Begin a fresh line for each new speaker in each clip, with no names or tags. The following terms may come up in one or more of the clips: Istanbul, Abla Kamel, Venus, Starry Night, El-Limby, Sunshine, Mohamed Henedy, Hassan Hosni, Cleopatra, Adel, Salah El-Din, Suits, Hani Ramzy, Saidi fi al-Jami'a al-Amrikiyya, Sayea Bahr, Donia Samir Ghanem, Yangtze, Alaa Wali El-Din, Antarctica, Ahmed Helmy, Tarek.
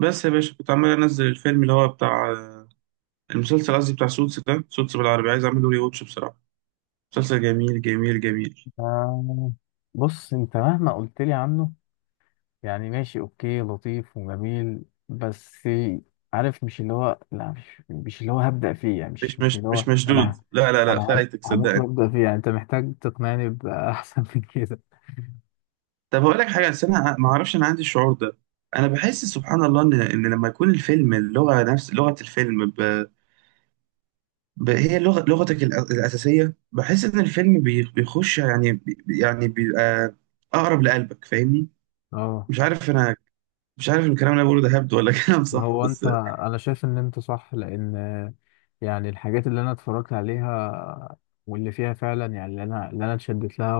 بس يا باشا، كنت عمال انزل الفيلم اللي هو بتاع المسلسل. قصدي بتاع سوتس، ده سوتس بالعربي عايز اعمله ري واتش بصراحه. مسلسل جميل جميل جميل.
آه. بص، انت مهما قلت لي عنه يعني ماشي، اوكي، لطيف وجميل، بس عارف، مش اللي هو، لا، مش اللي هو هبدأ فيه، يعني
مش
مش
مش
اللي هو
مش مشدود،
انا
لا، لا، لا،
انا
فايتك
هموت
صدقني.
وابدأ فيه، يعني انت محتاج تقنعني بأحسن من كده.
طب اقول لك حاجه، بس انا ما اعرفش، انا عندي الشعور ده. انا بحس سبحان الله ان لما يكون الفيلم اللغه نفس لغه الفيلم هي لغه لغتك الاساسيه. بحس ان الفيلم بيخش، يعني بيبقى اقرب لقلبك، فاهمني.
اه،
مش عارف انا. مش عارف إن الكلام اللي انا بقوله ده هبد ولا كلام صح
هو
بس.
انت، انا شايف ان انت صح، لان يعني الحاجات اللي انا اتفرجت عليها واللي فيها فعلا، يعني اللي انا اتشدت لها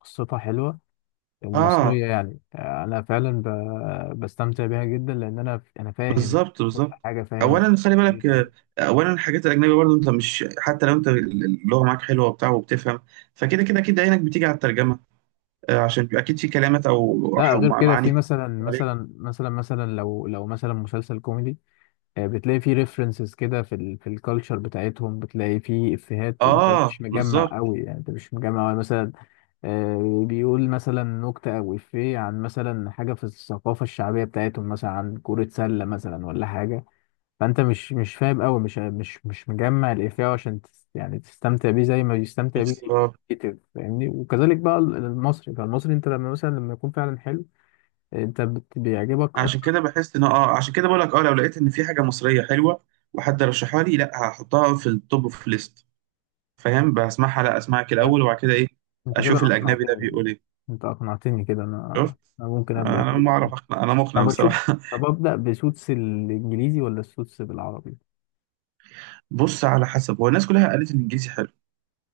وقصتها حلوة،
اه
المصرية، يعني أنا فعلا بستمتع بيها جدا، لأن أنا فاهم
بالظبط
كل
بالظبط.
حاجة، فاهم.
اولا خلي بالك، اولا الحاجات الاجنبيه برضو، انت مش حتى لو انت اللغه معاك حلوه وبتاع وبتفهم، فكده كده عينك بتيجي على الترجمه. عشان بيبقى اكيد في كلمات او
لا، غير كده،
معاني
في
كتير عليك.
مثلا لو مثلا مسلسل كوميدي، آه، بتلاقي فيه ريفرنسز كده في ال، في الكالتشر بتاعتهم، بتلاقي فيه افيهات انت
اه
مش مجمع
بالظبط
قوي، يعني انت مش مجمع مثلا. آه، بيقول مثلا نكتة او افيه عن مثلا حاجة في الثقافة الشعبية بتاعتهم، مثلا عن كرة سلة مثلا ولا حاجة. فانت مش فاهم قوي، مش مجمع الافيه عشان يعني تستمتع بيه زي ما بيستمتع بيه
بالظبط.
الكتاب، فاهمني؟ وكذلك بقى المصري، فالمصري انت لما مثلا، لما يكون فعلا حلو، انت بيعجبك
عشان
اكتر
كده بحس ان عشان كده بقول لك لو لقيت ان في حاجه مصريه حلوه وحد رشحها لي، لا، هحطها في التوب اوف ليست، فاهم. بسمعها، لا اسمعك
كده.
الاول وبعد كده ايه
انت كده
اشوف الاجنبي ده
اقنعتني.
بيقول ايه.
انت اقنعتني كده، انا،
شفت،
انا ممكن ابدا
انا
فيه.
ما اعرف اقنع، انا مقنع
طب اشوف،
بصراحه.
طب ابدا بسوتس الانجليزي ولا السوتس بالعربي؟
بص، على حسب، هو الناس كلها قالت ان الانجليزي حلو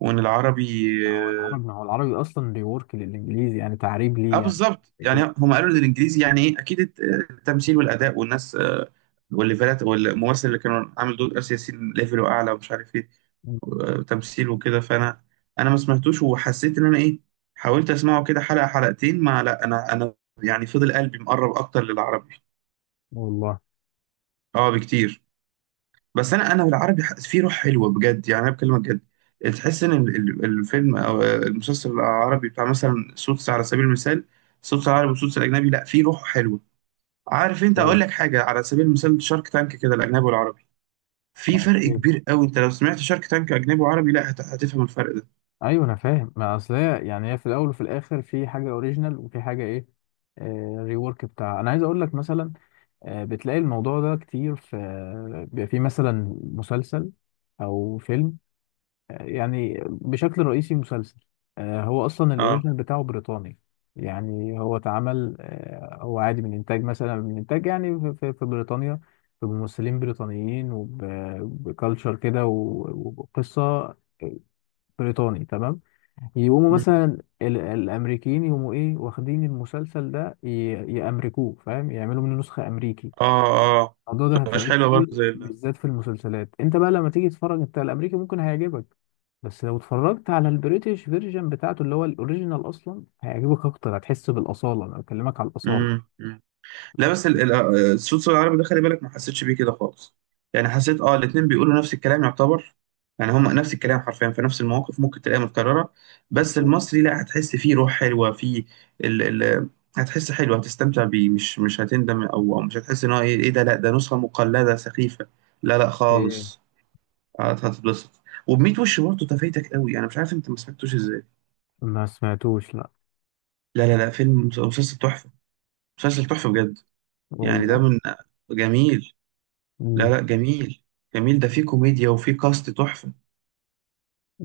وان العربي،
ما هو
اه.
العربي، ما هو العربي اصلا ريورك للانجليزي، يعني تعريب، ليه يعني؟
بالظبط، يعني
كده.
هم قالوا ان الانجليزي يعني ايه اكيد، التمثيل والاداء والناس، والليفلات والممثل اللي كانوا عامل دور اسيا ياسين ليفله اعلى، ومش عارف ايه،
مم.
تمثيل وكده. فانا انا ما سمعتوش، وحسيت ان انا ايه، حاولت اسمعه كده حلقه حلقتين، ما، لا، انا يعني فضل قلبي مقرب اكتر للعربي،
والله.
اه بكتير. بس انا بالعربي في روح حلوه بجد، يعني انا بكلمك جد. تحس ان الفيلم او المسلسل العربي بتاع مثلا سوتس، على سبيل المثال سوتس العربي وسوتس الاجنبي، لا، في روح حلوه. عارف، انت
اوكي.
اقول لك حاجه على سبيل المثال، شارك تانك كده الاجنبي والعربي، في فرق
اوكي.
كبير قوي. انت لو سمعت شارك تانك اجنبي وعربي، لا، هتفهم الفرق ده.
ايوه، انا فاهم، ما اصل هي يعني هي في الاول وفي الاخر في حاجه اوريجينال وفي حاجه ايه، ريورك بتاع. انا عايز اقول لك مثلا آه، بتلاقي الموضوع ده كتير في، بيبقى في مثلا مسلسل او فيلم، آه، يعني بشكل رئيسي مسلسل. آه، هو اصلا
اه.
الاوريجينال بتاعه بريطاني، يعني هو اتعمل آه، هو عادي من انتاج مثلا، من انتاج يعني في في بريطانيا، بممثلين بريطانيين، وبكالتشر كده وقصه بريطاني، تمام. يقوموا
مم.
مثلا الامريكيين يقوموا ايه، واخدين المسلسل ده، يامركوه، فاهم؟ يعملوا منه نسخه امريكي.
اه اه
الموضوع ده
مش
هتلاقيه
حلوه
كتير،
برضه.
بالذات في المسلسلات. انت بقى لما تيجي تتفرج، انت الامريكي ممكن هيعجبك، بس لو اتفرجت على البريتش فيرجن بتاعته اللي هو الاوريجينال اصلا هيعجبك اكتر، هتحس بالاصاله، انا بكلمك على الاصاله.
مم. مم. لا، بس الصوت، صوت العربي ده خلي بالك ما حسيتش بيه كده خالص. يعني حسيت، الاتنين بيقولوا نفس الكلام يعتبر، يعني هما نفس الكلام حرفيا، في نفس المواقف ممكن تلاقيها متكررة. بس المصري لا، هتحس فيه روح حلوة فيه ال ال هتحس حلو، هتستمتع بيه، مش هتندم او مش هتحس ان هو ايه، ده، لا ده نسخة مقلدة سخيفة، لا، لا،
اوكي.
خالص. هتتبسط، وبميت وش برضه تفايتك قوي. انا مش عارف انت ما سمعتوش ازاي.
ما سمعتوش، لا.
لا، لا، لا، مسلسل تحفة، مسلسل تحفة بجد. يعني ده
والله.
من، جميل، لا، لا، جميل جميل. ده فيه كوميديا وفيه كاست تحفة.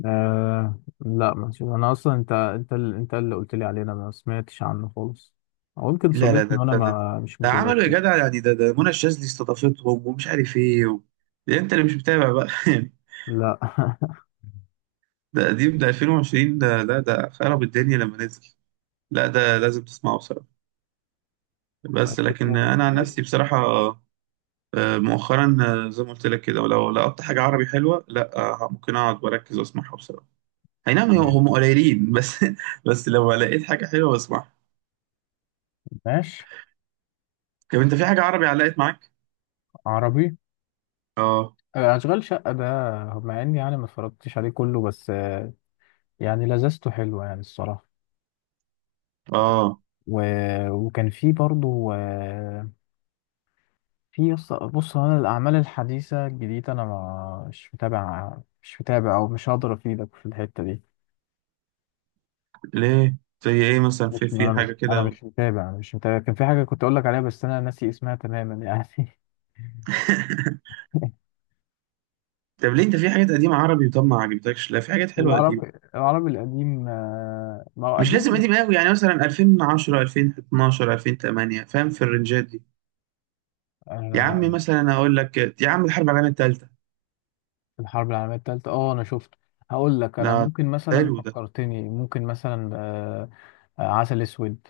آه. لا، ماشي. انا اصلا انت اللي قلت لي عليه، انا ما سمعتش عنه خالص، او يمكن
لا، لا، ده
صادفني وانا
ده ده,
ما، مش
ده عملوا يا
متذكر.
جدع، يعني ده ده منى الشاذلي استضافتهم، ومش عارف ايه. ده انت اللي مش متابع بقى
لا.
ده قديم، ده 2020، ده خرب الدنيا لما نزل. لا ده لازم تسمعه بصراحة، بس
اسمه
لكن انا عن
مشوش.
نفسي بصراحة، مؤخرا، زي ما قلت لك كده، ولو لقطت حاجة عربي حلوة، لا، ممكن اقعد واركز واسمعها بصراحة. اي نعم، هم قليلين بس بس لو لقيت حاجة حلوة بسمعها.
ماشي.
طب انت في حاجة عربي علقت معاك؟
عربي،
اه،
آه، اشغال شقه ده، مع اني يعني ما اتفرجتش عليه كله، بس آه، يعني لذته حلوه يعني، الصراحه.
اه.
و، وكان في برضو آه، في بص، هو انا الاعمال الحديثه الجديده انا مش متابع، مش متابع، او مش هقدر افيدك في الحته دي.
ليه، زي ايه مثلا، في
مش، ما
في
انا مش،
حاجه
انا
كده
مش متابع، انا مش متابع. كان في حاجه كنت اقول لك عليها بس انا ناسي اسمها تماما يعني.
طب ليه انت في حاجات قديمه عربي، طب ما عجبتكش. لا، في حاجات حلوه قديمه،
العربي، العربي القديم، آه، ما هو
مش لازم
قديم.
قديم قوي، يعني مثلا 2010، 2012، 2008، فاهم في الرنجات دي. يا عمي
آه،
مثلا اقول لك، يا عم الحرب العالميه الثالثه،
في الحرب العالميه الثالثه، اه، انا شفته. هقول لك،
ده
انا ممكن مثلا،
حلو ده.
فكرتني، ممكن مثلا آه، آه، عسل اسود،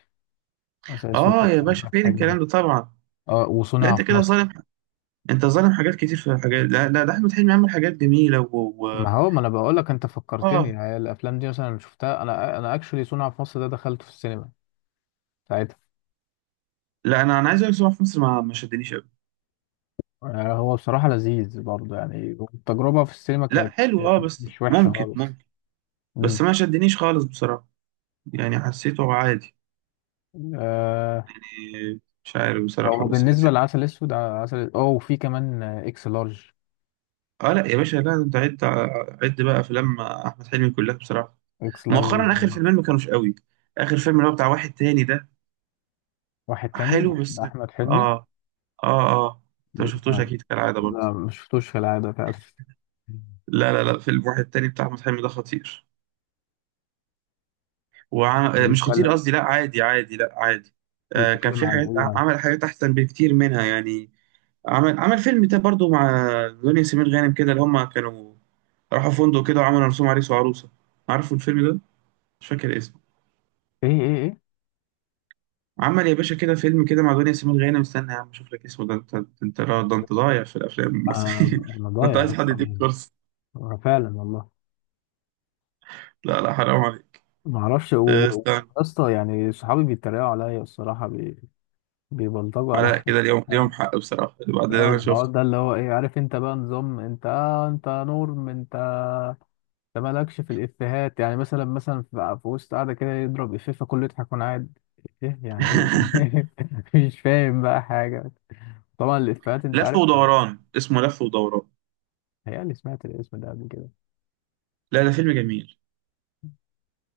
عسل اسود
اه يا
بتاع
باشا
احمد
فين
حلمي.
الكلام ده طبعا.
اه،
لا
وصنع
انت
في
كده
مصر.
ظالم، انت ظالم حاجات كتير في الحاجات، لا، لا ده احمد حلمي عمل حاجات جميله و...
ما هو ما انا بقول لك انت فكرتني،
اه،
هي الافلام دي مثلا شفتها، انا اكشولي صنع في مصر ده دخلته في السينما ساعتها.
لا، انا عايز اقول لك صراحة، في مصر ما شدنيش قوي.
آه، هو بصراحة لذيذ برضه، يعني التجربة في السينما
لا
كانت
حلو اه، بس
مش وحشة
ممكن
خالص.
ممكن،
مم.
بس ما شدنيش خالص بصراحة، يعني حسيته عادي،
آه.
إيه، مش عارف بصراحة،
هو
بس
بالنسبة
حسيت
لعسل أسود آه، عسل. اه، وفي كمان آه، إكس لارج.
اه، لا يا باشا، لا انت عد. عد بقى افلام احمد حلمي كلها بصراحة.
إكس لارج
مؤخرا اخر فيلمين ما كانوش قوي. اخر فيلم اللي هو بتاع واحد تاني ده
واحد تاني
حلو
ده، ده
بس،
أحمد حلمي.
اه، اه، اه. انت ما شفتوش
لا،
اكيد كالعادة برضه.
لا، مش شفتوش في العادة فعلا.
لا، لا، لا، فيلم واحد تاني بتاع احمد حلمي ده خطير، وعم...
هو
آه، مش خطير
بيتكلم،
قصدي، لا عادي عادي، لا عادي. كان
بيتكلم
في
عن
حاجات
إيه يعني؟
عمل حاجات احسن بكتير منها يعني. عمل فيلم ده برضو مع دنيا سمير غانم كده، اللي هما كانوا راحوا فندق كده وعملوا رسوم عريس وعروسة. عارفوا الفيلم ده؟ مش فاكر اسمه.
إيه.
عمل يا باشا كده فيلم كده مع دنيا سمير غانم، استنى يا عم اشوف لك اسمه. ده انت، انت ده انت ضايع في الافلام
آه،
المصرية
أنا
انت
ضايع
عايز حد يديك
أصلا،
كورس.
فعلا والله.
لا، لا، حرام عليك.
ما اعرفش
استنى.
ويا اسطى يعني صحابي بيتريقوا عليا الصراحه، بيبلطجوا
لا
على
كده، اليوم اليوم حق بصراحة بعد اللي
اه،
انا
الحوار
شفته.
ده اللي هو ايه، عارف انت بقى نظام انت آه، انت نور من انت، انت مالكش في الافيهات، يعني مثلا، في وسط قاعده كده، يضرب افيه فكله يضحك وانا قاعد ايه، يعني ايه؟ مش فاهم بقى حاجه. طبعا الافيهات انت
لف
عارف.
ودوران، اسمه لف ودوران.
هي، اللي سمعت الاسم ده قبل كده.
لا ده فيلم جميل.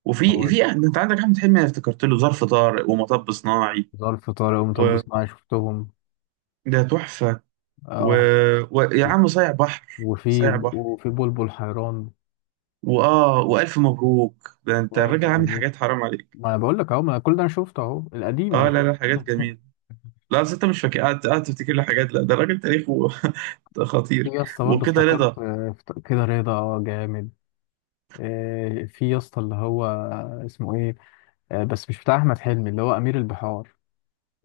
وفي
هو
في انت عندك احمد حلمي، انا افتكرت له ظرف طارق ومطب صناعي،
ظرف طارق ومطب
وده
صناعي شفتهم،
تحفة و...
اه،
ويا
و-
عم صايع بحر
وفي
صايع بحر،
وفي بلبل حيران.
واه، والف مبروك، ده انت
وألف
الراجل عامل
مبروك.
حاجات، حرام عليك.
ما انا بقول لك اهو، ما أنا كل ده انا شفته اهو، القديم انا
اه، لا،
شفته.
لا، حاجات جميله. لا أصل انت مش فاكر، قاعد قاعد تفتكر له حاجات، لا ده الراجل تاريخه
في
خطير.
يا اسطى برضه
وكده رضا،
افتكرت آه، كده رضا، اه، جامد. آه، في يا اسطى اللي هو آه، اسمه ايه، آه، بس مش بتاع احمد حلمي، اللي هو امير البحار،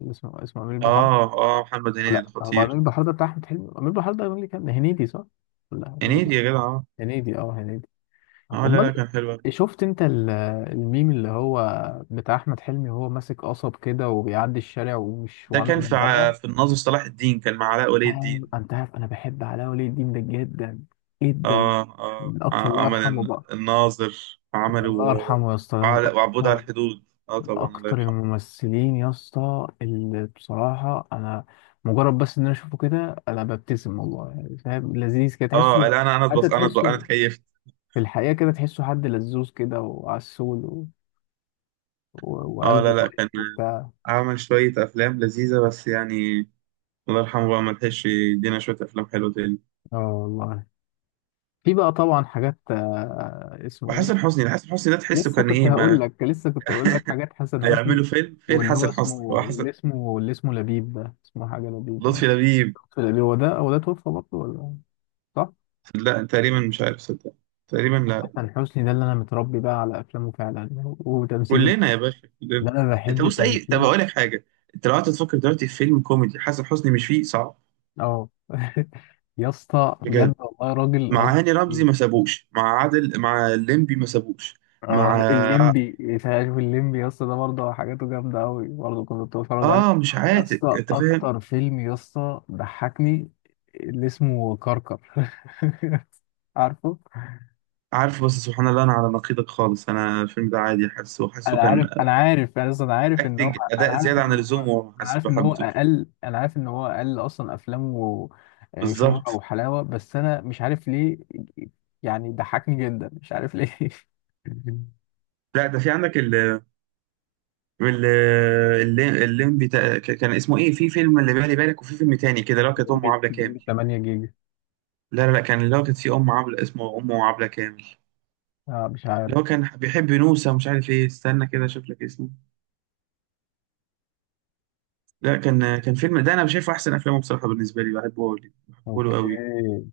اللي اسمه امير البحار.
اه. اه محمد هنيدي ده
لا، هو امير
خطير.
البحار ده بتاع احمد حلمي، امير البحار ده اللي كان هنيدي، صح؟ لا، أمير
هنيدي
البحار،
يا جدع، اه،
هنيدي، اه، هنيدي.
اه، لا، لا،
امال.
كان حلو أوي.
شفت انت الميم اللي هو بتاع احمد حلمي وهو ماسك قصب كده وبيعدي الشارع ومش،
ده
وعامل
كان في
من
ع-
بالها.
في الناظر صلاح الدين، كان مع علاء ولي
أيوة،
الدين.
انت عارف انا بحب علاء ولي الدين ده جدا، جدا.
اه، اه،
من اقصى، الله
عمل
يرحمه بقى.
الناظر،
الله
عملوا.
يرحمه يا اسطى، ده من
وعبود
اكتر،
على الحدود، اه
من
طبعا، الله
اكتر
يرحمه.
الممثلين يا اسطى اللي بصراحه انا مجرد بس ان انا اشوفه كده انا ببتسم، والله، يعني فاهم، لذيذ كده
اه،
تحسه.
لا، انا
حتى
اتبص، انا اتبص، انا
تحسه
اتكيفت.
في الحقيقه كده، تحسه حد لذوذ كده وعسول، و، و،
اه،
وقلبه
لا، لا،
طيب
كان
وبتاع.
عمل شوية أفلام لذيذة بس يعني، الله يرحمه بقى، ما لحقش يدينا شوية أفلام حلوة تاني.
اه، والله. في بقى طبعا حاجات آه، اسمه
وحسن
ايه،
حسني حسن حسني ده تحسه
لسه
كان
كنت
إيه
هقول
ما.
لك لسه كنت هقول لك حاجات حسن حسني،
هيعملوا فيلم؟ فين
واللي هو
حسن حسني؟
اسمه،
هو
اللي
حسن
اسمه اللي اسمه لبيب ده، اسمه حاجه لبيب في
لطفي لبيب؟
القديم. هو ده توفى برضه، ولا صح؟
لا تقريبا مش عارف، صدق، تقريبا
حسن
لا.
حسني ده اللي انا متربي بقى على افلامه فعلا، وتمثيله
كلنا
ده،
يا باشا كلنا.
ده انا
أنت
بحب
بص، أي، طب
تمثيله.
أقول لك حاجة. أنت لو قعدت تفكر دلوقتي في فيلم كوميدي حسن حسني مش فيه، صعب
اه. يا اسطى
بجد.
بجد والله، راجل،
مع
راجل
هاني رمزي
كتير.
ما سابوش، مع عادل، مع الليمبي ما سابوش، مع
اه، الليمبي، شايف الليمبي يا اسطى ده برضه حاجاته جامده قوي، برضه كنت بتفرج عليه.
اه مش
يا
عاتق،
اسطى،
انت فاهم.
اكتر فيلم يا اسطى ضحكني، اللي اسمه كركر. عارفه.
عارف، بس سبحان الله انا على نقيضك خالص، انا الفيلم ده عادي، حاسه
انا عارف
كان
انا عارف يعني اصلا،
اكتنج،
انا
اداء
عارف
زياده
ان
عن
هو
اللزوم، وما حاسس ما حبيتهوش.
انا عارف ان هو اقل اصلا افلامه آه، شهرة
بالظبط.
وحلاوة، بس انا مش عارف ليه، يعني ضحكني جدا، مش عارف ليه.
لا ده في عندك الليمبي، كان اسمه ايه في فيلم اللي بالي بالك، وفي فيلم تاني كده اللي هو كانت امه عبله
من
كامل.
8 جيجا.
لا، لا، لا، كان اللي هو كانت في ام عبله اسمه امه عبله كامل،
اه، مش عارف.
اللي هو كان بيحب نوسه مش عارف ايه. استنى كده اشوف لك اسمه. لا كان، فيلم ده انا شايفه احسن افلامه بصراحه بالنسبه لي، بحبه أوي. بحبه له قوي.
اوكي.